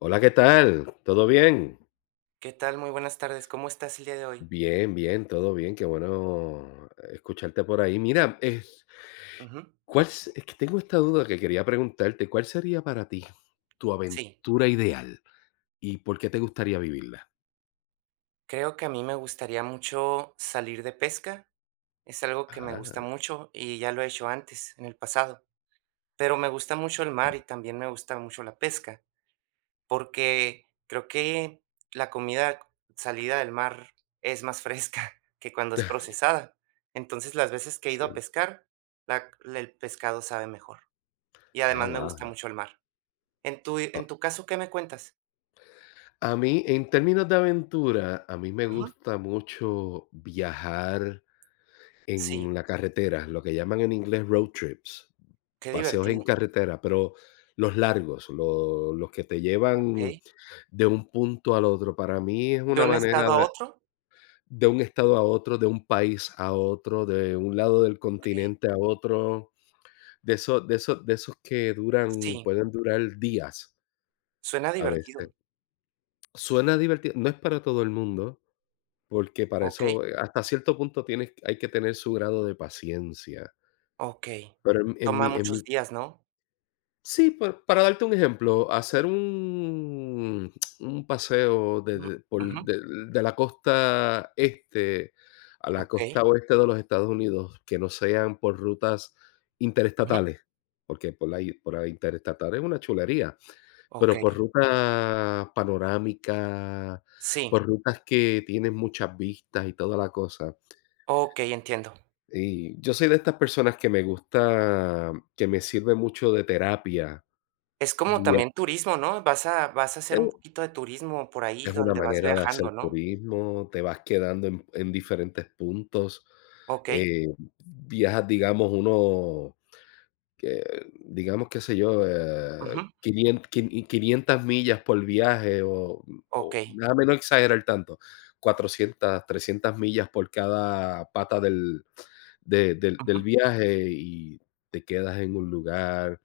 Hola, ¿qué tal? ¿Todo bien? ¿Qué tal? Muy buenas tardes. ¿Cómo estás el día de hoy? Bien, bien, todo bien. Qué bueno escucharte por ahí. Mira, Ujú. Es que tengo esta duda que quería preguntarte. ¿Cuál sería para ti tu Sí, aventura ideal y por qué te gustaría vivirla? creo que a mí me gustaría mucho salir de pesca. Es algo que me gusta Ah, mucho y ya lo he hecho antes, en el pasado. Pero me gusta mucho el mar y también me gusta mucho la pesca, porque creo que la comida salida del mar es más fresca que cuando es procesada. Entonces, las veces que he ido a siempre. pescar, la- el pescado sabe mejor. Y Ah, además me wow. gusta mucho el mar. En tu caso, ¿qué me cuentas? A mí, en términos de aventura, a mí me Ujú. gusta mucho viajar Sí. en la carretera, lo que llaman en inglés road trips, Qué paseos divertido. en carretera, pero los largos, los que te ¿Ok? llevan de un punto al otro. Para mí es ¿De una un manera estado a de otro? de un estado a otro, de un país a otro, de un lado del ¿Ok? continente a otro, de esos que duran Sí, pueden durar días suena a veces. divertido. Suena divertido, no es para todo el mundo, porque para ¿Ok? eso, hasta cierto punto, tienes hay que tener su grado de paciencia, Ok. pero en en mi Toma en mi muchos días, ¿no? Sí, pa para darte un ejemplo, hacer un paseo Mm, de por ujú, de de la costa este a la okey, costa oeste de los Estados Unidos, que no sean por rutas ujú, interestatales, porque por la interestatal es una chulería, pero por okey. rutas panorámicas, Sí, por rutas que tienen muchas vistas y toda la cosa. ok, entiendo. Y yo soy de estas personas que me sirve mucho de terapia. Es como Guía también turismo, ¿no? Vas a vas a hacer un poquito de turismo por ahí Es una donde vas manera de hacer viajando, ¿no? turismo, te vas quedando en diferentes puntos. Ok, Eh, viajas, digamos, que, digamos, qué sé yo, ujú, 500 quin 500 millas por viaje, o ok, nada, menos exagerar tanto, 400, 300 millas por cada pata del de del del ujú. viaje, y te quedas en un lugar,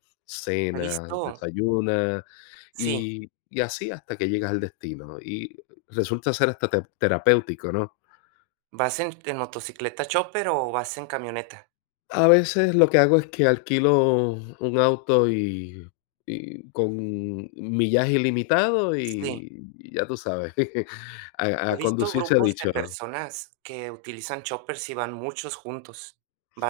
He visto, cenas, desayunas sí, y así hasta que llegas al destino. Y resulta ser hasta te terapéutico, ¿no? ¿vas en motocicleta chopper o vas en camioneta? A veces lo que hago es que alquilo un auto y con millaje ilimitado, Sí. y ya tú sabes, a He a visto conducir se ha grupos de dicho. personas que utilizan choppers y van muchos juntos.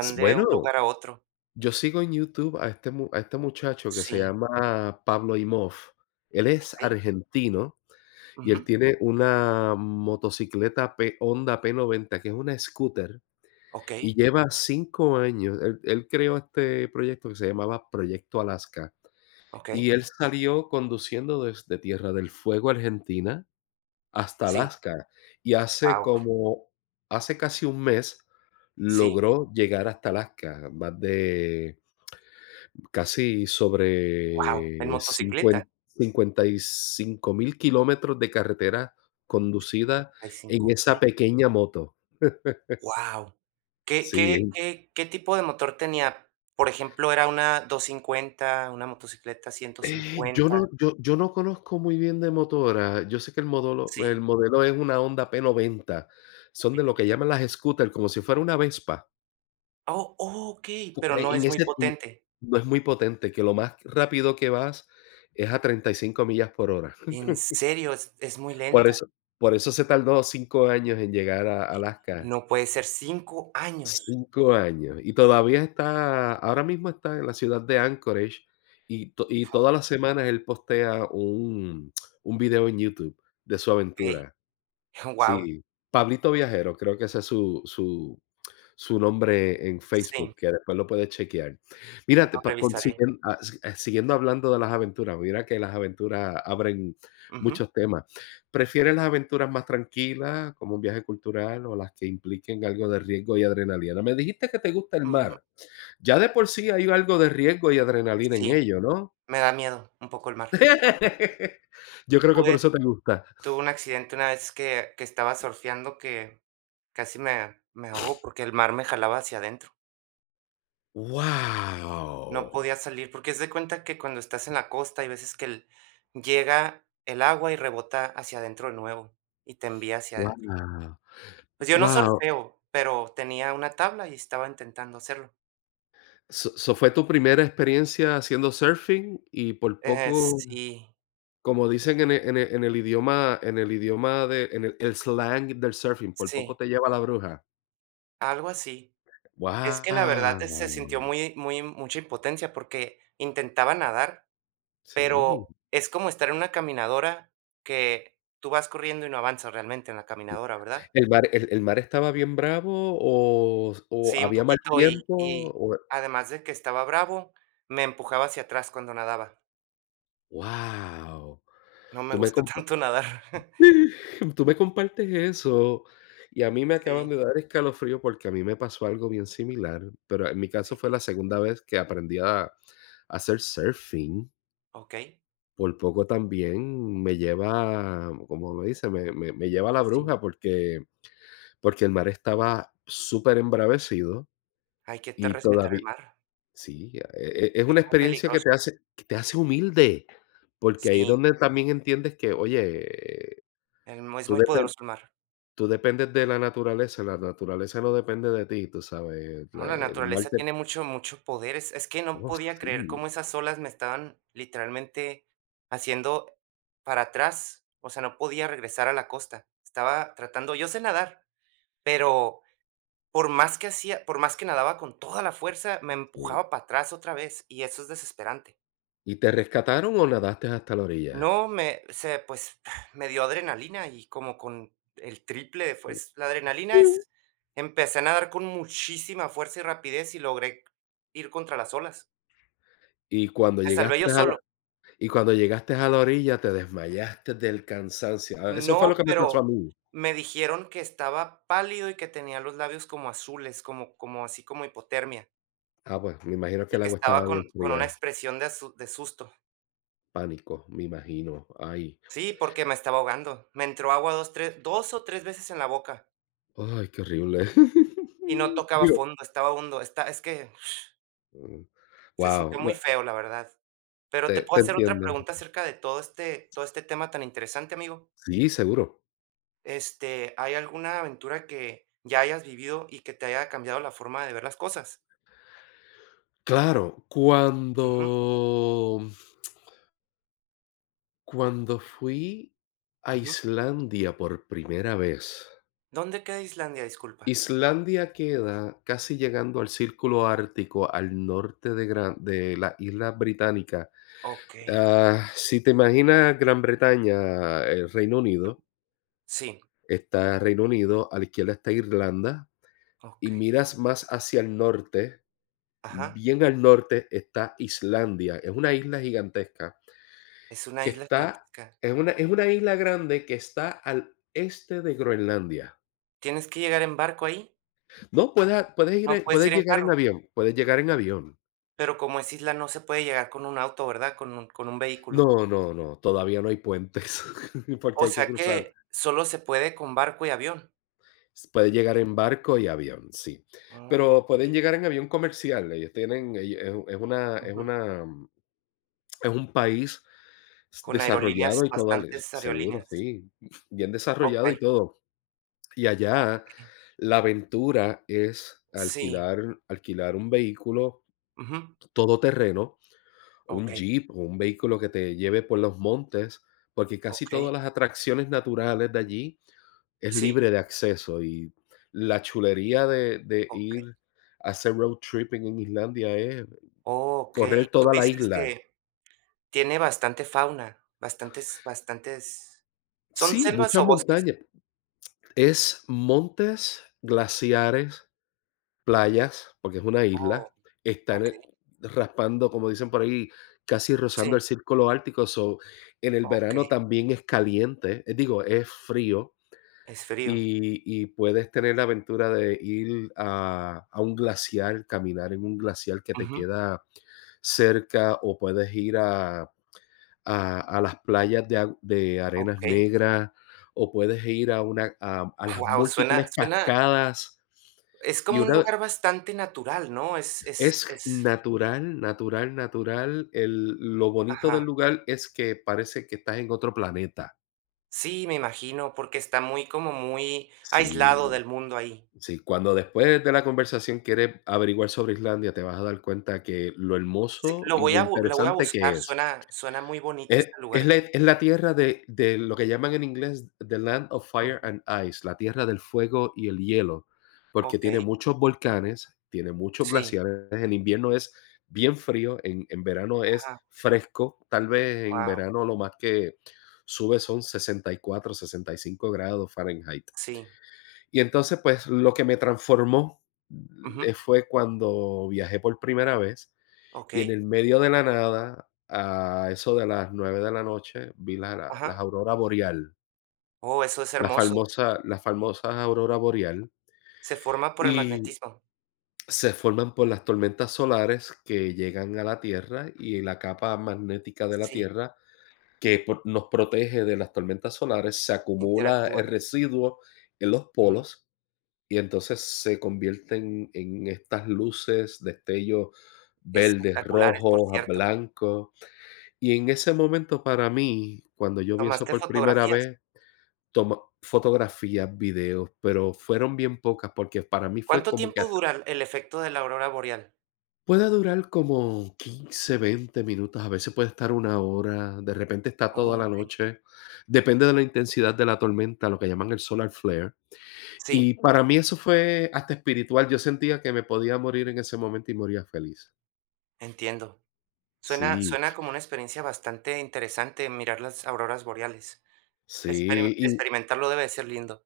S de un Bueno, lugar a otro. yo sigo en YouTube a este mu a este muchacho que se Sí, llama Pablo Imov. Él es okey. argentino y él Ujú. tiene una motocicleta P Honda P90, que es una scooter, Okey, y lleva 5 años. Él creó este proyecto que se llamaba Proyecto Alaska. okey. Y él salió conduciendo desde Tierra del Fuego, Argentina, hasta Sí. Alaska, y Wow. Hace casi un mes Sí. logró llegar hasta Alaska, más de, casi Wow. En sobre motocicleta, 55.000 kilómetros de carretera conducida en esa 55,000. pequeña moto. Guau. ¿Qué qué Sí. qué qué tipo de motor tenía? Por ejemplo, ¿era una 250, una motocicleta ciento yo cincuenta. no yo yo no conozco muy bien de motora. Yo sé que el modelo el Sí. modelo es una Honda P90. Son de lo Pero... que llaman las scooter, como si fuera una Vespa. Oh, okey, Co pero no en es muy ese en potente. No es muy potente, que lo más rápido que vas es a 35 millas por hora. ¿En serio? Es muy Por lenta. eso por eso se tardó 5 años en llegar a Alaska. No puede ser, 5 años. 5 años, y todavía está ahora mismo está en la ciudad de Anchorage, y to y todas las semanas él postea un video en YouTube de su Okey. aventura. Guau. Sí, Pablito Viajero, creo que ese es su nombre en Sí, Facebook, que después lo puedes chequear. Mira, te lo pa revisaré. consiguen ah, si siguiendo hablando de las aventuras, mira que las aventuras abren Ujú, muchos temas. ¿Prefieres las aventuras más tranquilas, como un viaje cultural, o las que impliquen algo de riesgo y adrenalina? Me dijiste que te gusta el ujú. mar. Ya de por sí hay algo de riesgo y adrenalina en Sí, ello, ¿no? me da miedo un poco el mar. Yo creo que por Tuve eso te gusta. tuve un accidente una vez, que estaba surfeando, que casi me ahogo porque el mar me jalaba hacia adentro. No Wow. podía salir, porque haz de cuenta que cuando estás en la costa hay veces que el llega el agua y rebota hacia adentro de nuevo y te envía hacia adentro. Wow. Pues yo no Wow. surfeo, pero tenía una tabla y estaba intentando hacerlo. So, ¿fue tu primera experiencia haciendo surfing? Y por poco, Sí. como dicen en el idioma, en el idioma de en el slang del surfing, por poco Sí, te lleva la bruja. algo así. Es que la verdad, se Wow, sintió muy mucha impotencia porque intentaba nadar, sí, pero es como estar en una caminadora, que tú vas corriendo y no avanzas realmente en la sí. caminadora, ¿verdad? ¿El mar, el mar, estaba bien bravo, o Sí, un había mal poquito, y tiempo? y O, además de que estaba bravo, me empujaba hacia atrás cuando nadaba. guau. No Tú me me gusta com tanto nadar. Tú me compartes eso, y a mí me acaban Sí, de dar escalofrío, porque a mí me pasó algo bien similar, pero en mi caso fue la sí, segunda vez que aprendí a hacer surfing. okey, Por poco también me lleva, como uno dice, me lleva a la sí. bruja, porque el mar estaba superembravecido Hay que te y respetar el todavía mar. sí, es Es una muy experiencia que te peligroso. hace humilde, porque ahí es Sí, donde también entiendes que, oye, el es tú muy depen poderoso el mar. tú dependes de la naturaleza no depende de ti, tú sabes, la No, la el mar naturaleza te. tiene mucho, mucho poder. Es que no Oh, podía creer sí, cómo esas olas me estaban literalmente haciendo para atrás. O sea, no podía regresar a la costa. Estaba tratando, yo sé nadar, pero por más que hacía, por más que nadaba con toda la fuerza, me sí. empujaba para atrás otra vez y eso es desesperante. ¿Y te rescataron o nadaste hasta la orilla? No, me, se, Pues me dio adrenalina y como con el triple de Sí. fuerza. La adrenalina es, empecé a nadar con muchísima fuerza y rapidez y logré ir contra las olas. Y cuando Me salvé yo llegaste a la solo. y cuando llegaste a la orilla, te desmayaste del cansancio. Ah, eso fue No, lo que me pasó a pero mí. me dijeron que estaba pálido y que tenía los labios como azules, como así como hipotermia, Ah, pues, me imagino que y el que agua estaba estaba bien con una fría, expresión de asu de susto. pánico, me imagino. Ay, Sí, porque me estaba ahogando. Me entró agua 2 o 3 veces en la boca ay, qué horrible. y no tocaba Digo, fondo, estaba hondo. Está es que se wow. sintió muy feo, la verdad. Pero te Te puedo hacer otra entiendo. pregunta acerca de todo este tema tan interesante, amigo. Sí, seguro. ¿Hay alguna aventura que ya hayas vivido y que te haya cambiado la forma de ver las cosas? Claro, cuando Ujú. cuando fui a Ujú. Islandia por primera vez. ¿Dónde queda Islandia? Disculpa. Islandia queda casi llegando al círculo ártico, al norte de Gran de la Isla Británica. Okey. Ah, si te imaginas Gran Bretaña, el Reino Unido, Sí, está Reino Unido, a la izquierda está Irlanda, y okey. miras más hacia el norte, Ajá. bien al norte está Islandia, es una isla gigantesca. Es una Que isla está gigantesca. Es una isla grande que está al este de Groenlandia. ¿Tienes que llegar en barco ahí? No, No puedes puedes ir en llegar en carro, avión, puedes llegar en avión. pero como es isla, no se puede llegar con un auto, ¿verdad? Con un vehículo. No, no, no, todavía no hay puentes, porque O hay que sea cruzar. que Puede solo se puede con barco y avión. llegar en barco y avión, sí. Oh, Pero pueden llegar en avión comercial, ellos tienen, ellos ujú. Es un país Con aerolíneas, desarrollado y todo, al bastantes seguro, aerolíneas. sí, bien desarrollado y Okey, todo. Y allá okey. la aventura es Sí. alquilar un vehículo Ujú. todoterreno, un Okey, jeep o un vehículo que te lleve por los montes, porque casi okey. todas las atracciones naturales de allí es Sí, libre de acceso, y la chulería de okey. ir a hacer road tripping en Islandia es correr Okey. Tú toda la dices isla. que... Tiene bastante fauna, bastantes ¿son Sí, selvas muchas o bosques? montañas. Es montes, glaciares, playas, porque es una Oh, isla, están, okey. raspando, como dicen por ahí, casi Sí, rozando el círculo ártico. So, en el verano okey, también es caliente, digo, es frío, es frío. y puedes tener la aventura de ir a un glaciar, caminar en un glaciar que te Ujú, queda cerca, o puedes ir a las playas de arenas okey. negras, o puedes ir a una a las Guau, suena múltiples suena cascadas. es Y como un una lugar bastante natural, ¿no? Es es Es es natural, natural, natural. El Lo bonito del ajá. lugar es que parece que estás en otro planeta. Sí, me imagino, porque está muy como muy aislado Sí, del mundo ahí. sí, cuando después de la conversación quieres averiguar sobre Islandia, te vas a dar cuenta que lo Sí, hermoso y lo lo voy a interesante buscar, que es. suena muy bonito Es este es lugar. la es la tierra de lo que llaman en inglés The Land of Ujú, Fire and Ice, la tierra del fuego y el hielo, porque tiene okey. muchos volcanes, tiene muchos Sí, glaciares, en invierno es bien frío, en verano es ajá, fresco, tal vez en wow, verano lo más que sube son 64, 65 °F. sí. Y entonces, pues, lo que me transformó, Ujú, fue cuando viajé por primera vez, y en okey, el medio de la nada, a eso de las 9 de la noche, vi la la las ajá. auroras boreal, Oh, eso es la hermoso. famosa las famosas auroras boreal, Se forma por el y magnetismo. se forman por las tormentas solares que llegan a la Tierra, y la capa magnética de la Sí, Tierra, que por nos protege de las tormentas solares, se acumula el interactúa. residuo en los Ujú. polos, y entonces se convierten en estas luces, destellos verdes, Espectaculares, por rojos, a cierto. blancos. Y en ese momento, para mí, cuando yo vi eso ¿Tomaste por primera fotografías? vez, toma fotografías, videos, pero fueron bien pocas, porque para mí fue ¿Cuánto como que tiempo hasta, dura el efecto de la aurora boreal? puede durar como 15, 20 minutos, a veces puede estar una hora, de repente está Oh, toda la okey. noche, depende de la intensidad de la tormenta, lo que llaman el solar flare. Sí, Y para mí eso fue hasta espiritual, yo sentía que me podía morir en ese momento, y moría feliz. entiendo. Suena Sí, suena como una experiencia bastante interesante mirar las auroras boreales. Sí. Experimentarlo debe de ser lindo.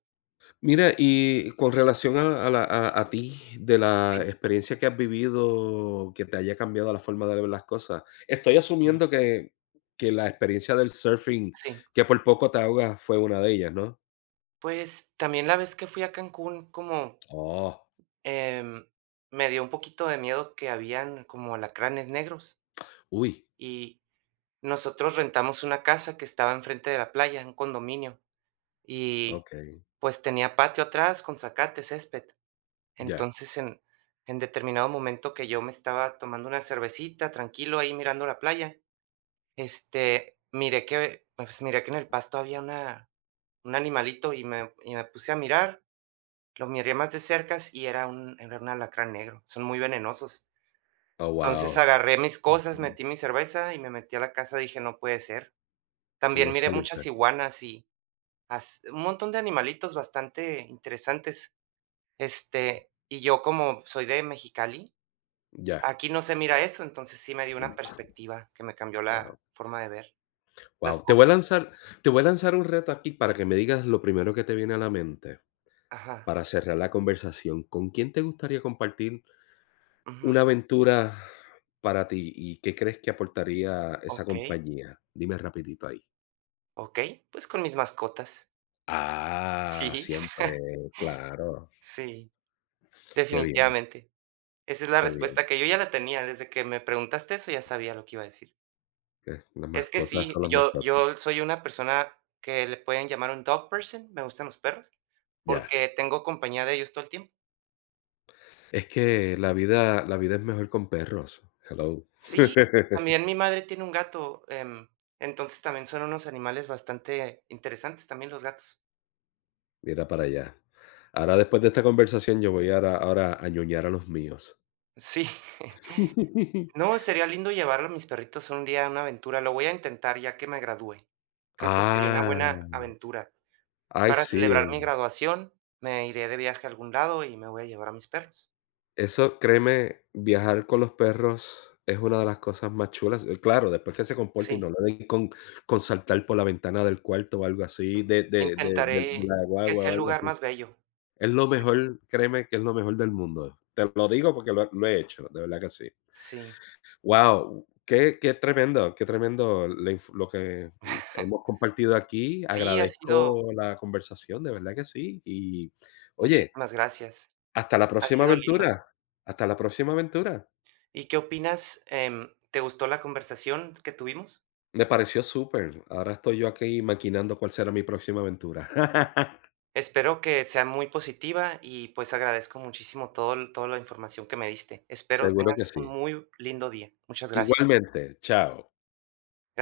Mira, y con relación a la a ti, de la Sí, experiencia que has vivido, que te haya cambiado la forma de ver las cosas, estoy mm, asumiendo que la experiencia del surfing, sí. que por poco te ahogas, fue una de ellas, ¿no? Pues, también la vez que fui a Cancún, Oh, em, me dio un poquito de miedo que habían como alacranes negros, uy, y nosotros rentamos una casa que estaba enfrente de la playa, un condominio, y okey, pues tenía patio atrás con zacate, césped. ya. Entonces, en, en determinado momento que yo me estaba tomando una cervecita, tranquilo, ahí mirando la playa, miré que, pues miré que en el pasto había un animalito y y me puse a mirar, lo miré más de cerca y era un alacrán negro, son muy venenosos. Oh, Entonces wow, agarré mis cosas, metí mi cerveza y me metí a la casa, dije, no puede ser. y También no miré saliste. muchas iguanas y as un montón de animalitos bastante interesantes, y yo como soy de Mexicali, Ya, aquí no se mira eso, entonces sí me dio una mm, perspectiva que me cambió wow, la forma de ver las wow. Te voy a cosas. lanzar te voy a lanzar un reto aquí para que me digas lo primero que te viene a la mente, Ajá, para cerrar la conversación. ¿Con quién te gustaría compartir ujú, una aventura para ti, y qué crees que aportaría esa okey, compañía? Dime rapidito ahí. okey, pues con mis mascotas. Ah, Sí, siempre, claro. sí, Qué bien, definitivamente. Esa es la qué bien. respuesta que yo ya la tenía; desde que me preguntaste eso, ya sabía lo que iba a decir. Que las Es que mascotas sí, son las yo mascotas. yo soy una persona que le pueden llamar un dog person, me gustan los perros, Ya. porque tengo compañía de ellos todo el tiempo. Es que la vida es mejor con perros. Hello. Sí, también mi madre tiene un gato, entonces también son unos animales bastante interesantes también los gatos. Mira para allá. Ahora, después de esta conversación, yo voy ahora a ñoñar a los míos. Sí. No, sería lindo llevarlo a mis perritos un día a una aventura, lo voy a intentar ya que me gradúe. Creo que sería una Ah, buena aventura. ay, Para celebrar mi sí. graduación, me iré de viaje a algún lado y me voy a llevar a mis perros. Eso, créeme, viajar con los perros es una de las cosas más chulas. Claro, después que se comporten y no Sí. le den con saltar por la ventana del cuarto o algo así, de Intentaré la que guagua sea o el algo lugar así. más bello. Es lo mejor, créeme que es lo mejor del mundo. Te lo digo porque lo he hecho, de verdad que sí. Sí. Wow, qué tremendo, qué tremendo la inf lo que, hemos compartido aquí. Sí, ha sido... Agradezco la conversación, de verdad que sí. Y, oye, Muchísimas gracias. hasta la Ha próxima sido lindo. aventura. Hasta la próxima aventura. ¿Y qué opinas? ¿Te gustó la conversación que tuvimos? Me pareció súper. Ahora estoy yo aquí maquinando cuál será mi próxima aventura. Espero que sea muy positiva y, pues, agradezco muchísimo todo el toda la información que me diste. Espero Seguro que tengas un sí. muy lindo día. Muchas gracias. Igualmente, chao.